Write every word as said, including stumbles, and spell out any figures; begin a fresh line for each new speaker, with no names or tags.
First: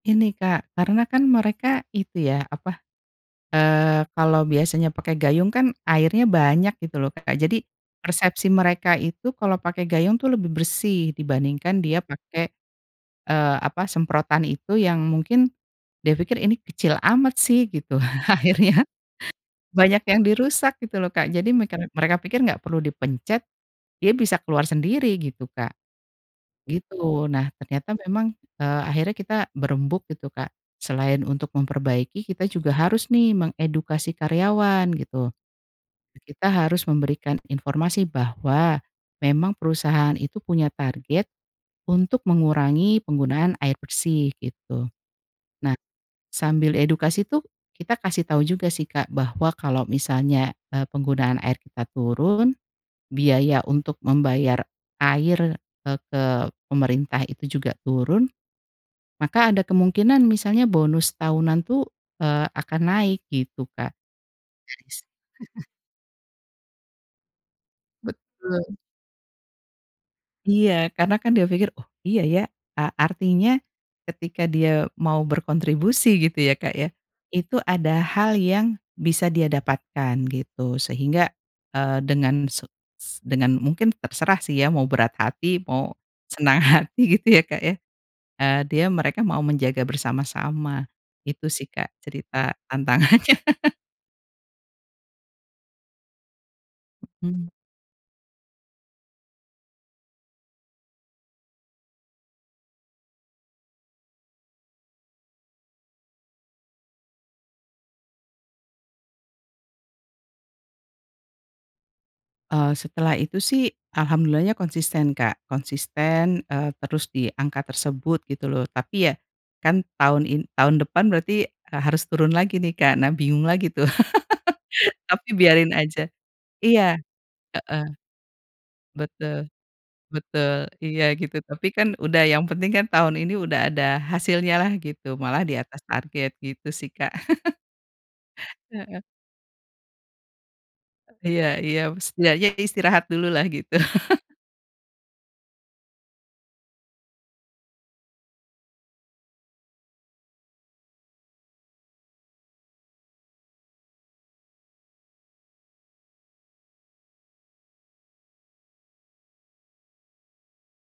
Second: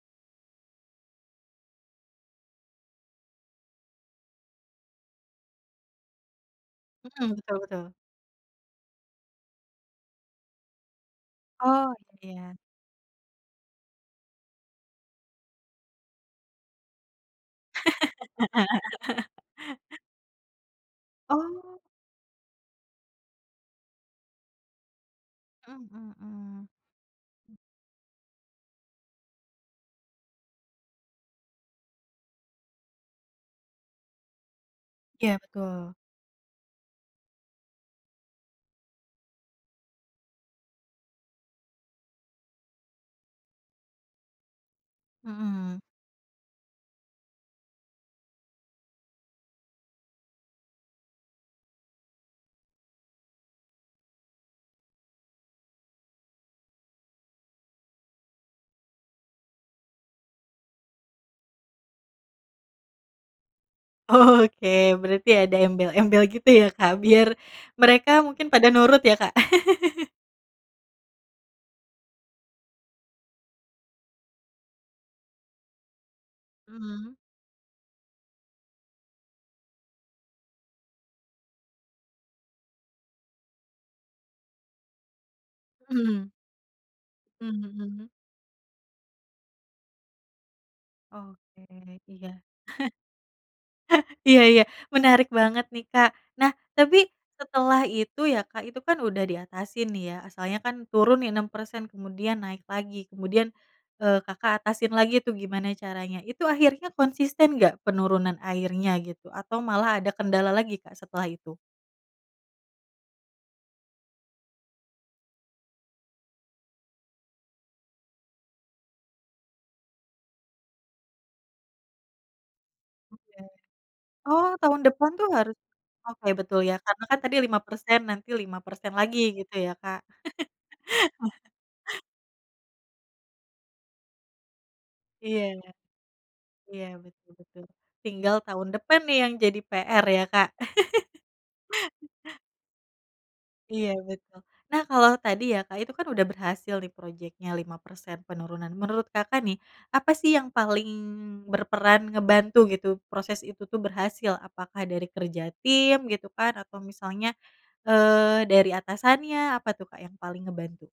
Ini Kak karena kan mereka itu ya apa, eee, kalau biasanya pakai gayung kan airnya banyak gitu loh
Mhm,
Kak
betul
jadi,
betul.
persepsi mereka itu kalau pakai gayung tuh lebih bersih dibandingkan
Oh
dia pakai,
iya.
eee, apa semprotan itu yang mungkin, dia pikir ini kecil amat sih gitu akhirnya, banyak yang dirusak gitu loh Kak jadi
Oh.
mekar mereka pikir gak perlu dipencet, dia bisa keluar sendiri gitu, Kak.
Mhm mhm mhm.
Gitu nah ternyata memang, eee, akhirnya kita berembuk gitu Kak selain untuk memperbaiki kita juga harus nih mengedukasi karyawan gitu,
Iya betul.
eee, kita harus memberikan informasi bahwa, memang perusahaan itu punya target, untuk mengurangi penggunaan air bersih gitu, nah,
Mhm.
sambil edukasi tuh kita kasih tau juga sih Kak bahwa kalau misalnya, eee, penggunaan air kita turun, biaya untuk membayar air, eee, ke pemerintah itu juga turun, maka ada kemungkinan misalnya bonus tahunan tuh, eee, akan naik gitu, Kak.
Oke berarti ada embel-embel gitu ya Kak biar, mereka mungkin pada
Betul.
nurut ya, Kak.
Iya karena kan dia pikir oh iya ya a artinya, ketika dia mau berkontribusi gitu ya Kak ya,
Mhm.
itu ada hal yang bisa dia dapatkan gitu sehingga, eee, dengan se es dengan mungkin terserah sih ya mau berat hati mau,
Mhm.
senang hati gitu ya
Mhm
Kak ya,
mhm.
eee, dia mereka mau menjaga bersama-sama, itu
Oke
sih Kak
iya.
cerita tantangannya.
Iya iya menarik banget nih Kak nah tapi
Mhm.
setelah itu ya Kak itu kan udah di atasin nih ya asalnya kan turun nih enam persen kemudian naik lagi kemudian, eee, Kakak atasin lagi tuh gimana caranya itu akhirnya konsisten gak penurunan airnya gitu? Atau malah ada kendala lagi Kak setelah itu?
Eee, setelah itu sih alhamdulillahnya konsisten Kak konsisten, eee, terus di angka tersebut gitu loh tapi ya, kan tahun in tahun depan berarti, eee, harus turun lagi nih Kak nah
Oke,
bingung lagi tuh
oh tahun depan tuh
tapi
harus,
biarin aja,
oke betul ya
iya,
karena kan tadi lima
heeh,
persen nanti lima persen lagi
betul,
gitu ya, Kak.
betul iya gitu tapi kan udah yang penting kan tahun ini udah ada hasilnyalah gitu malah
Iya,
diatas target gitu
iya
sih Kak,
betul betul tinggal tahun depan
heeh.
nih yang jadi PR ya, Kak.
Iya iya setidaknya istirahat dululah gitu.
Iya betul, nah kalau tadi ya Kak itu kan udah berhasil nih projectnya lima persen penurunan menurut Kakak nih, apa sih yang paling berperan ngebantu gitu proses itu tuh berhasil? Apakah dari kerja tim gitu kan atau misalnya, eee, dari atasannya apa tuh Kak yang paling ngebantu?